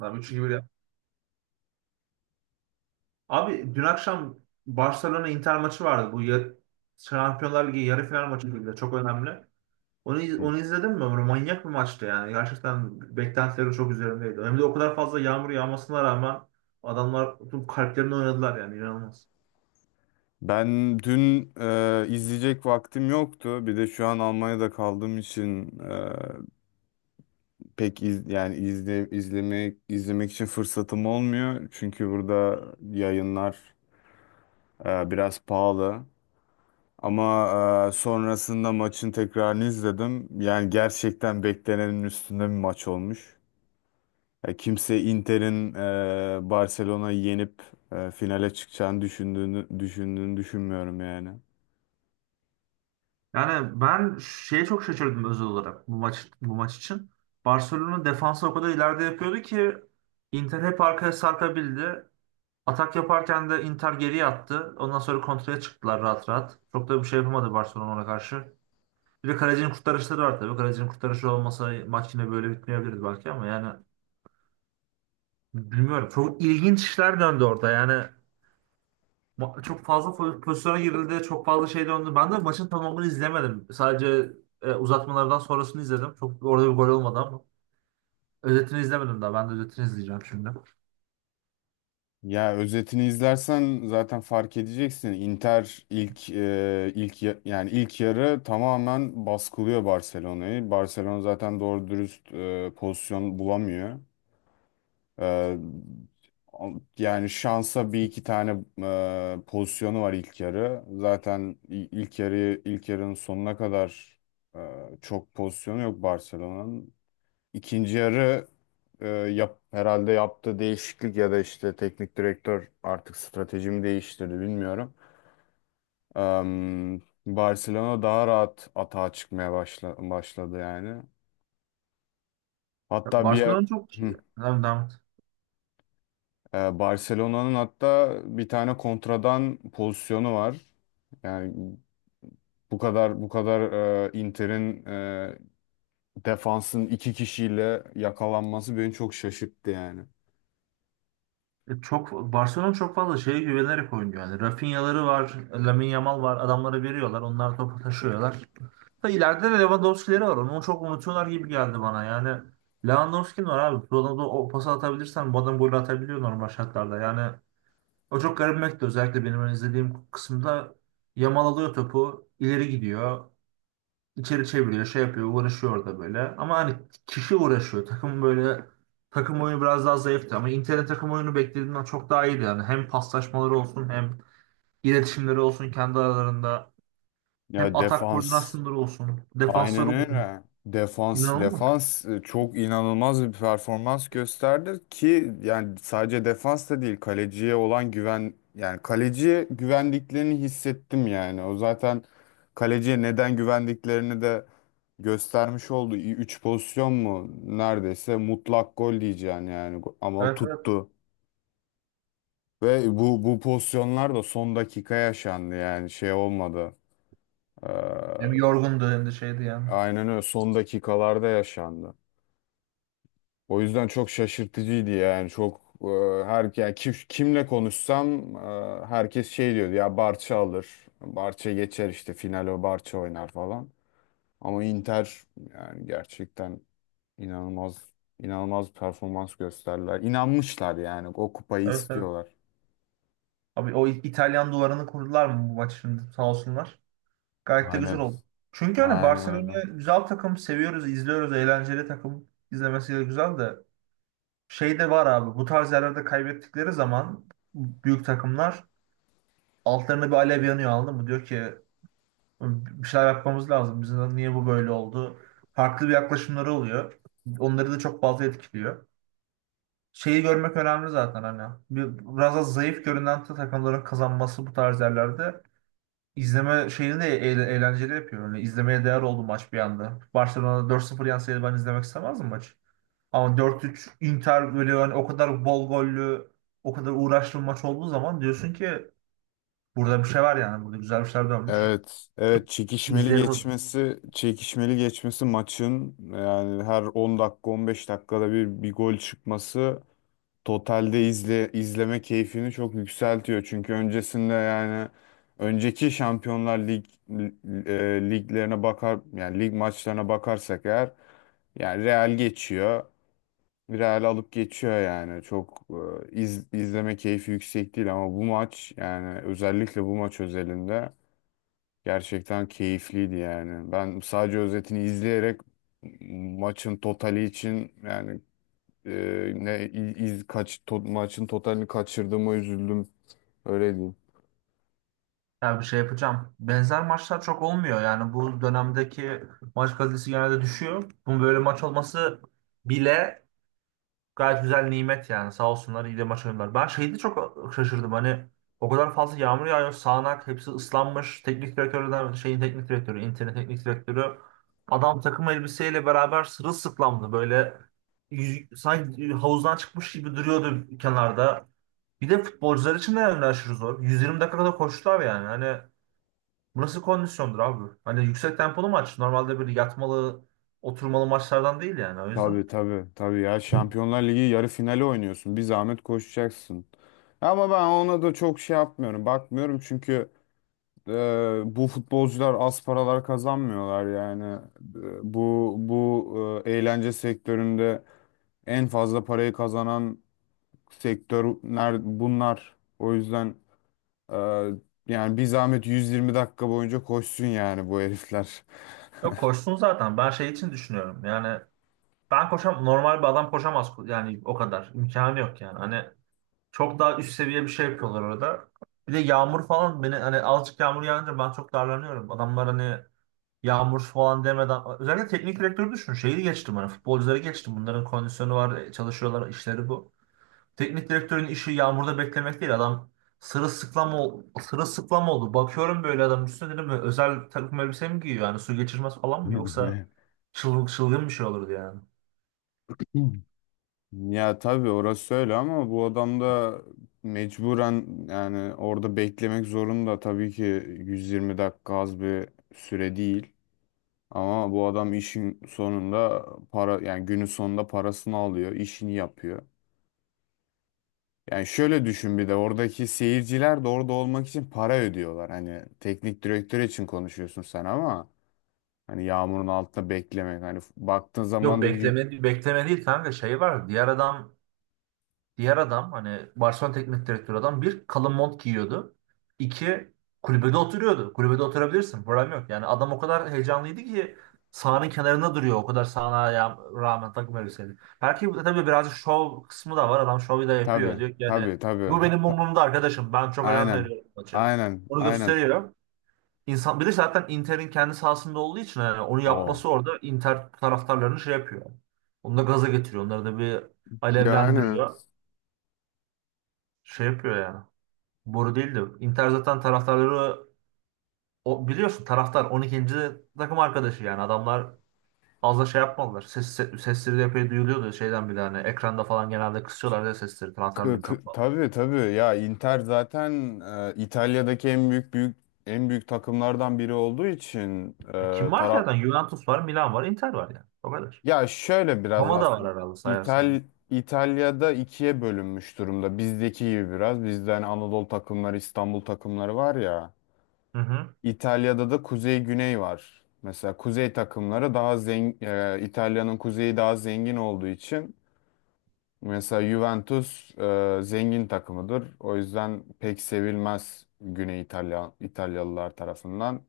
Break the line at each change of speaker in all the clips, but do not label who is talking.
Lan 3-2-1 ya. Abi dün akşam Barcelona Inter maçı vardı. Şampiyonlar Ligi yarı final maçı gibi de çok önemli. Onu, iz-
Hı.
onu izledin mi? Böyle manyak bir maçtı yani. Gerçekten beklentilerim çok üzerimdeydi. Hem de o kadar fazla yağmur yağmasına rağmen adamlar tüm kalplerini oynadılar yani inanılmaz.
Ben dün izleyecek vaktim yoktu. Bir de şu an Almanya'da kaldığım için pek izlemek için fırsatım olmuyor. Çünkü burada yayınlar biraz pahalı. Ama sonrasında maçın tekrarını izledim. Yani gerçekten beklenenin üstünde bir maç olmuş. Kimse Inter'in Barcelona'yı yenip finale çıkacağını düşündüğünü düşünmüyorum yani.
Yani ben şeye çok şaşırdım özel olarak bu maç için. Barcelona defansı o kadar ileride yapıyordu ki Inter hep arkaya sarkabildi. Atak yaparken de Inter geriye attı. Ondan sonra kontraya çıktılar rahat rahat. Çok da bir şey yapamadı Barcelona ona karşı. Bir de kalecinin kurtarışları var tabii. Kalecinin kurtarışı olmasa maç yine böyle bitmeyebilirdi belki ama yani bilmiyorum. Çok ilginç işler döndü orada. Yani çok fazla pozisyona girildi. Çok fazla şey döndü. Ben de maçın tamamını izlemedim. Sadece uzatmalardan sonrasını izledim. Çok orada bir gol olmadı ama. Özetini izlemedim daha. Ben de özetini izleyeceğim şimdi.
Ya özetini izlersen zaten fark edeceksin. Inter ilk e, ilk ya- yani ilk yarı tamamen baskılıyor Barcelona'yı. Barcelona zaten doğru dürüst pozisyon bulamıyor. E, Yani şansa bir iki tane pozisyonu var ilk yarı. Zaten ilk ilk yarının sonuna kadar e, çok pozisyonu yok Barcelona'nın. İkinci yarı herhalde yaptığı değişiklik ya da işte teknik direktör artık stratejimi değiştirdi bilmiyorum. Am, Barcelona daha rahat atağa çıkmaya başladı yani. Hatta bir
Barcelona çok.
Hı.
Devam, devam.
Barcelona'nın hatta bir tane kontradan pozisyonu var. Yani bu kadar Inter'in defansın iki kişiyle yakalanması beni çok şaşırttı yani.
E, Çok Barcelona çok fazla şeye güvenerek oynuyor. Yani Rafinha'ları var, Lamine Yamal var. Adamları veriyorlar. Onlar topu taşıyorlar. Da ileride de Lewandowski'leri var. Onu çok unutuyorlar gibi geldi bana. Yani Lewandowski'nin var abi. Bu adamda o pası atabilirsen bu adam gol atabiliyor normal şartlarda. Yani o çok garibimekti özellikle benim hani izlediğim kısımda Yamal alıyor topu, ileri gidiyor. İçeri çeviriyor, şey yapıyor, uğraşıyor orada böyle. Ama hani kişi uğraşıyor. Takım böyle takım oyunu biraz daha zayıftı ama Inter'de takım oyunu beklediğimden çok daha iyiydi yani. Hem paslaşmaları olsun, hem iletişimleri olsun kendi aralarında, hem
Ya
atak
defans
koordinasyonları olsun,
aynen
defansları olsun.
öyle.
İnanılmaz.
Defans çok inanılmaz bir performans gösterdi ki yani sadece defans da değil kaleciye olan güven yani kaleciye güvendiklerini hissettim yani. O zaten kaleciye neden güvendiklerini de göstermiş oldu. Üç pozisyon mu neredeyse mutlak gol diyeceğim yani ama
Evet evet.
tuttu. Ve bu pozisyonlar da son dakika yaşandı yani şey olmadı. Ee,
Hem yorgundu hem de şeydi yani.
aynen öyle son dakikalarda yaşandı. O yüzden çok şaşırtıcıydı yani çok her yani kimle konuşsam herkes şey diyordu ya Barça alır. Barça geçer işte final o Barça oynar falan. Ama Inter yani gerçekten inanılmaz inanılmaz bir performans gösterdiler. İnanmışlar yani o kupayı
Evet evet.
istiyorlar.
Abi o İtalyan duvarını kurdular mı bu maç şimdi sağ olsunlar. Gayet de güzel
Aynen.
oldu. Çünkü hani
Aynen öyle.
Barcelona güzel takım, seviyoruz, izliyoruz, eğlenceli takım. İzlemesi de güzel de. Şey de var abi bu tarz yerlerde kaybettikleri zaman büyük takımlar altlarında bir alev yanıyor anladın mı? Diyor ki bir şeyler yapmamız lazım. Bizim niye bu böyle oldu? Farklı bir yaklaşımları oluyor. Onları da çok fazla etkiliyor. Şeyi görmek önemli zaten hani. Biraz da zayıf görünen takımların kazanması bu tarz yerlerde izleme şeyini de eğlenceli yapıyor. Yani izlemeye değer oldu maç bir anda. Barcelona 4-0 yenseydi ben izlemek istemezdim maçı. Ama 4-3 Inter böyle yani o kadar bol gollü, o kadar uğraşlı bir maç olduğu zaman diyorsun ki burada bir şey var yani. Burada güzel bir şeyler dönmüş.
Evet, evet
İzleyelim o zaman.
çekişmeli geçmesi maçın yani her 10 dakika 15 dakikada bir gol çıkması totalde izleme keyfini çok yükseltiyor. Çünkü öncesinde yani önceki Şampiyonlar Lig liglerine bakar yani lig maçlarına bakarsak eğer yani Real geçiyor. Real alıp geçiyor yani. Çok izleme keyfi yüksek değil ama bu maç yani özellikle bu maç özelinde gerçekten keyifliydi yani. Ben sadece özetini izleyerek maçın totali için yani e, ne i- iz kaç to- maçın totalini kaçırdığıma üzüldüm. Öyle diyeyim.
Yani bir şey yapacağım. Benzer maçlar çok olmuyor. Yani bu dönemdeki maç kalitesi genelde düşüyor. Bunun böyle maç olması bile gayet güzel nimet yani. Sağ olsunlar iyi de maç oynadılar. Ben şeyde çok şaşırdım hani o kadar fazla yağmur yağıyor. Sağanak hepsi ıslanmış. Teknik direktörden şeyin teknik direktörü, internet teknik direktörü adam takım elbiseyle beraber sırılsıklamdı böyle sanki havuzdan çıkmış gibi duruyordu kenarda. Bir de futbolcular için de yani aşırı zor. 120 dakika kadar koştular yani. Hani bu nasıl kondisyondur abi? Hani yüksek tempolu maç. Normalde böyle yatmalı, oturmalı maçlardan değil yani o yüzden.
Tabii tabii ya Şampiyonlar Ligi yarı finali oynuyorsun. Bir zahmet koşacaksın. Ama ben ona da çok şey yapmıyorum. Bakmıyorum çünkü e, bu futbolcular az paralar kazanmıyorlar yani. Bu eğlence sektöründe en fazla parayı kazanan sektörler bunlar. O yüzden e, yani bir zahmet 120 dakika boyunca koşsun yani bu herifler.
Yok koşsun zaten. Ben şey için düşünüyorum. Yani ben koşam normal bir adam koşamaz yani o kadar. İmkanı yok yani. Hani çok daha üst seviye bir şey yapıyorlar orada. Bir de yağmur falan beni hani azıcık yağmur yağınca ben çok darlanıyorum. Adamlar hani yağmur falan demeden özellikle teknik direktörü düşün. Şeyi geçtim hani futbolcuları geçtim. Bunların kondisyonu var, çalışıyorlar, işleri bu. Teknik direktörün işi yağmurda beklemek değil. Adam sırılsıklam, sırılsıklam oldu. Bakıyorum böyle adam üstüne dedim böyle özel takım elbise mi giyiyor? Yani su geçirmez falan mı? Yoksa çılgın, çılgın bir şey olurdu yani.
Ya tabii orası öyle ama bu adam da mecburen yani orada beklemek zorunda tabii ki 120 dakika az bir süre değil. Ama bu adam işin sonunda para yani günün sonunda parasını alıyor, işini yapıyor. Yani şöyle düşün bir de oradaki seyirciler de orada olmak için para ödüyorlar. Hani teknik direktör için konuşuyorsun sen ama hani yağmurun altında beklemek hani baktığın
Yok
zaman da
bekleme, bekleme değil kanka şey var. Diğer adam hani Barcelona teknik direktörü adam bir kalın mont giyiyordu. İki kulübede oturuyordu. Kulübede oturabilirsin. Problem yok. Yani adam o kadar heyecanlıydı ki sahanın kenarında duruyor. O kadar sahana rağmen takım elbiseli. Belki bu da tabii birazcık şov kısmı da var. Adam şovu da
tabii
yapıyor. Diyor ki yani
tabii.
bu benim umurumda arkadaşım. Ben çok önem
Aynen.
veriyorum maça. Onu
Aynen.
gösteriyor. İnsan, bir de zaten Inter'in kendi sahasında olduğu için yani onu
O.
yapması orada Inter taraftarlarını şey yapıyor. Onu da gaza getiriyor. Onları da bir
Yani
alevlendiriyor şey yapıyor yani. Boru değil de Inter zaten taraftarları o, biliyorsun taraftar 12. takım arkadaşı yani adamlar az da şey yapmadılar. Sesleri de epey duyuluyordu şeyden bile hani ekranda falan genelde kısıyorlar da sesleri taraftarların çok fazla.
Tabii ya Inter zaten İtalya'daki en büyük büyük en büyük takımlardan biri olduğu için
E,
e,
kim var ki
tara
zaten? Juventus var, Milan var, Inter var yani. O kadar.
ya şöyle biraz
Roma da
aslında
var herhalde sayarsan.
İtal İtalya'da ikiye bölünmüş durumda. Bizdeki gibi biraz. Bizde hani Anadolu takımları, İstanbul takımları var ya.
Hı hı.
İtalya'da da kuzey güney var. Mesela kuzey takımları daha zengin. İtalya'nın kuzeyi daha zengin olduğu için mesela Juventus zengin takımıdır. O yüzden pek sevilmez Güney İtalya İtalyalılar tarafından.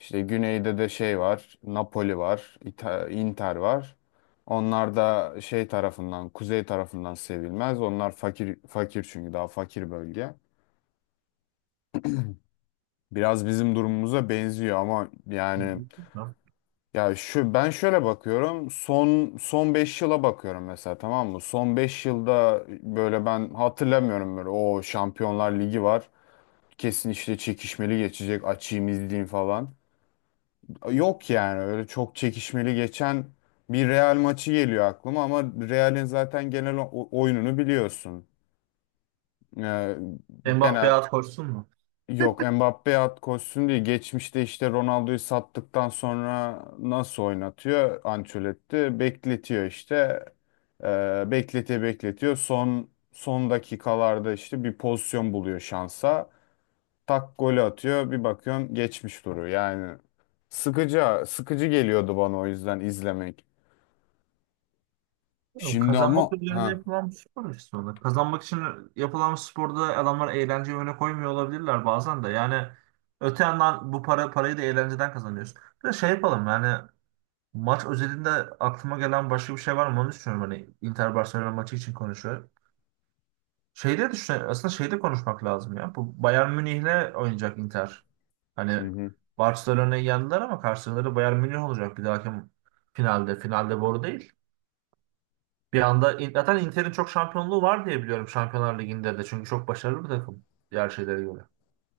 İşte güneyde de şey var, Napoli var, Inter var. Onlar da şey tarafından, kuzey tarafından sevilmez. Onlar fakir çünkü daha fakir bölge. Biraz bizim durumumuza benziyor ama
Hı
yani
hı.
ya şu ben şöyle bakıyorum. Son 5 yıla bakıyorum mesela tamam mı? Son 5 yılda böyle ben hatırlamıyorum böyle o Şampiyonlar Ligi var. Kesin işte çekişmeli geçecek. Açayım izleyeyim falan. Yok yani öyle çok çekişmeli geçen bir Real maçı geliyor aklıma ama Real'in zaten genel oyununu biliyorsun. Ee,
Mbappe
genel
at koşsun mu?
Yok Mbappe at koşsun diye geçmişte işte Ronaldo'yu sattıktan sonra nasıl oynatıyor Ancelotti bekletiyor işte. Bekletiyor son dakikalarda işte bir pozisyon buluyor şansa tak golü atıyor bir bakıyorum geçmiş duruyor yani sıkıcı geliyordu bana o yüzden izlemek
Yok,
şimdi
kazanmak
ama
üzerine
ha
yapılan bir spor aslında. Kazanmak için yapılan bir sporda adamlar eğlenceyi öne koymuyor olabilirler bazen de. Yani öte yandan bu parayı da eğlenceden kazanıyorsun. Bir de şey yapalım yani maç özelinde aklıma gelen başka bir şey var mı onu düşünüyorum. Hani Inter Barcelona maçı için konuşuyor. Şeyde düşünüyorum. Aslında şeyde konuşmak lazım ya. Bu Bayern Münih'le oynayacak Inter. Hani
hı hı.
Barcelona'yı yendiler ama karşıları Bayern Münih olacak bir dahaki finalde. Finalde boru değil. Bir anda zaten Inter'in çok şampiyonluğu var diye biliyorum Şampiyonlar Ligi'nde de. Çünkü çok başarılı bir takım. Diğer şeylere göre.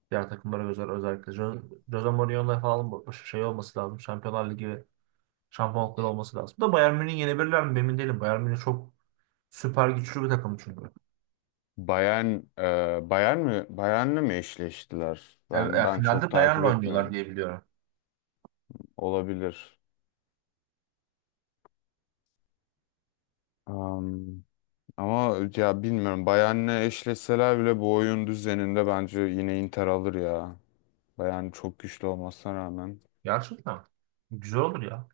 Diğer takımlara göre özellikle. Jose Mourinho'la falan şey olması lazım. Şampiyonlar Ligi şampiyonlukları olması lazım. Da Bayern Münih yenebilirler mi emin değilim. Bayern Münih çok süper güçlü bir takım çünkü.
Bayern Bayern mi Bayern'le mi eşleştiler
Ya, ya
ben çok
finalde
takip
Bayern'le oynuyorlar
etmiyorum
diye biliyorum.
olabilir. Am, Ama ya bilmiyorum. Bayern'le eşleşseler bile bu oyun düzeninde bence yine Inter alır ya. Bayern çok güçlü olmasına rağmen.
Gerçekten. Güzel olur ya.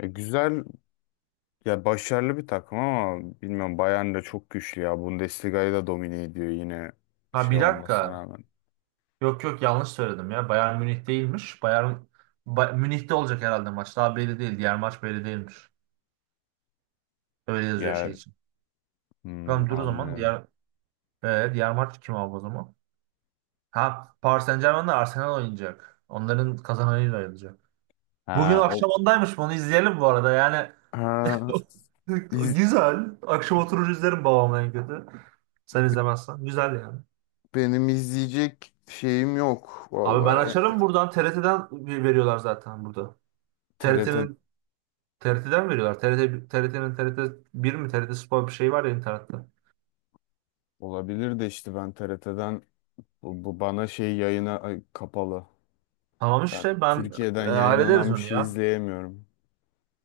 Güzel ya başarılı bir takım ama bilmiyorum Bayern de çok güçlü ya. Bundesliga'yı da domine ediyor yine
Ha
şey
bir
olmasına
dakika.
rağmen.
Yok yok yanlış söyledim ya. Bayern Münih değilmiş. Münih'te olacak herhalde maç. Daha belli değil. Diğer maç belli değilmiş. Öyle yazıyor şey
Yer
için.
hmm,
Tamam dur o zaman.
anlıyorum.
Diğer maç kim abi o zaman? Ha Paris Saint-Germain'le Arsenal oynayacak. Onların kazananıyla ayrılacak. Bugün
Ha o
akşam ondaymış. Bunu izleyelim bu arada. Yani
ha, iz-
güzel. Akşam oturur izlerim babamla en kötü. Sen izlemezsen. Güzel yani.
Benim izleyecek şeyim yok
Abi ben
vallahi.
açarım buradan. TRT'den veriyorlar zaten burada.
TRT
TRT'nin TRT'den veriyorlar. TRT, TRT bir mi TRT Spor bir şey var ya internette.
olabilir de işte ben TRT'den Bu, bu bana şey yayına ay, kapalı.
Tamam
Ben
işte ben
Türkiye'den
hallederiz
yayınlanan bir
onu
şey
ya.
izleyemiyorum.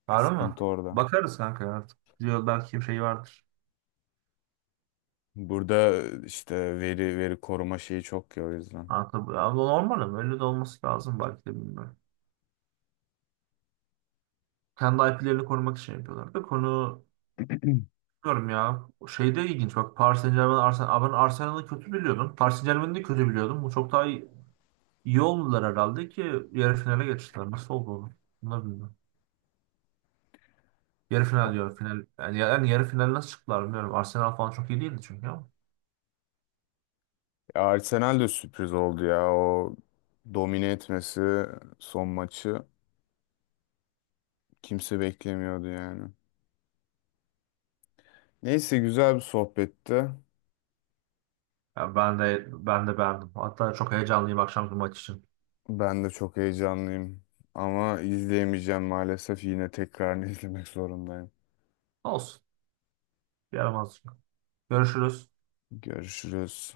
Var mı?
Sıkıntı orada.
Bakarız kanka artık. Diyor belki bir şey vardır.
Burada işte veri koruma şeyi çok ya o yüzden.
Kanka, abi normal ama öyle de olması lazım belki de bilmiyorum. Kendi IP'lerini korumak için yapıyorlar. Da konu bilmiyorum ya. Şey de ilginç bak Paris Saint-Germain, Arsenal. Ben Arsenal'ı kötü biliyordum. Paris Saint-Germain'i de kötü biliyordum. Bu çok daha iyi oldular herhalde ki yarı finale geçtiler. Nasıl oldu oğlum? Bunlar bilmiyorum. Yarı final
O-
diyor. Final, yani yarı final nasıl çıktılar bilmiyorum. Arsenal falan çok iyi değildi çünkü ama.
Ya Arsenal de sürpriz oldu ya. O domine etmesi son maçı kimse beklemiyordu yani. Neyse güzel bir sohbetti.
Ya ben de beğendim. Hatta çok heyecanlıyım akşamki maç için.
Ben de çok heyecanlıyım. Ama izleyemeyeceğim maalesef. Yine tekrar izlemek zorundayım.
Olsun. Yaramaz. Görüşürüz.
Görüşürüz.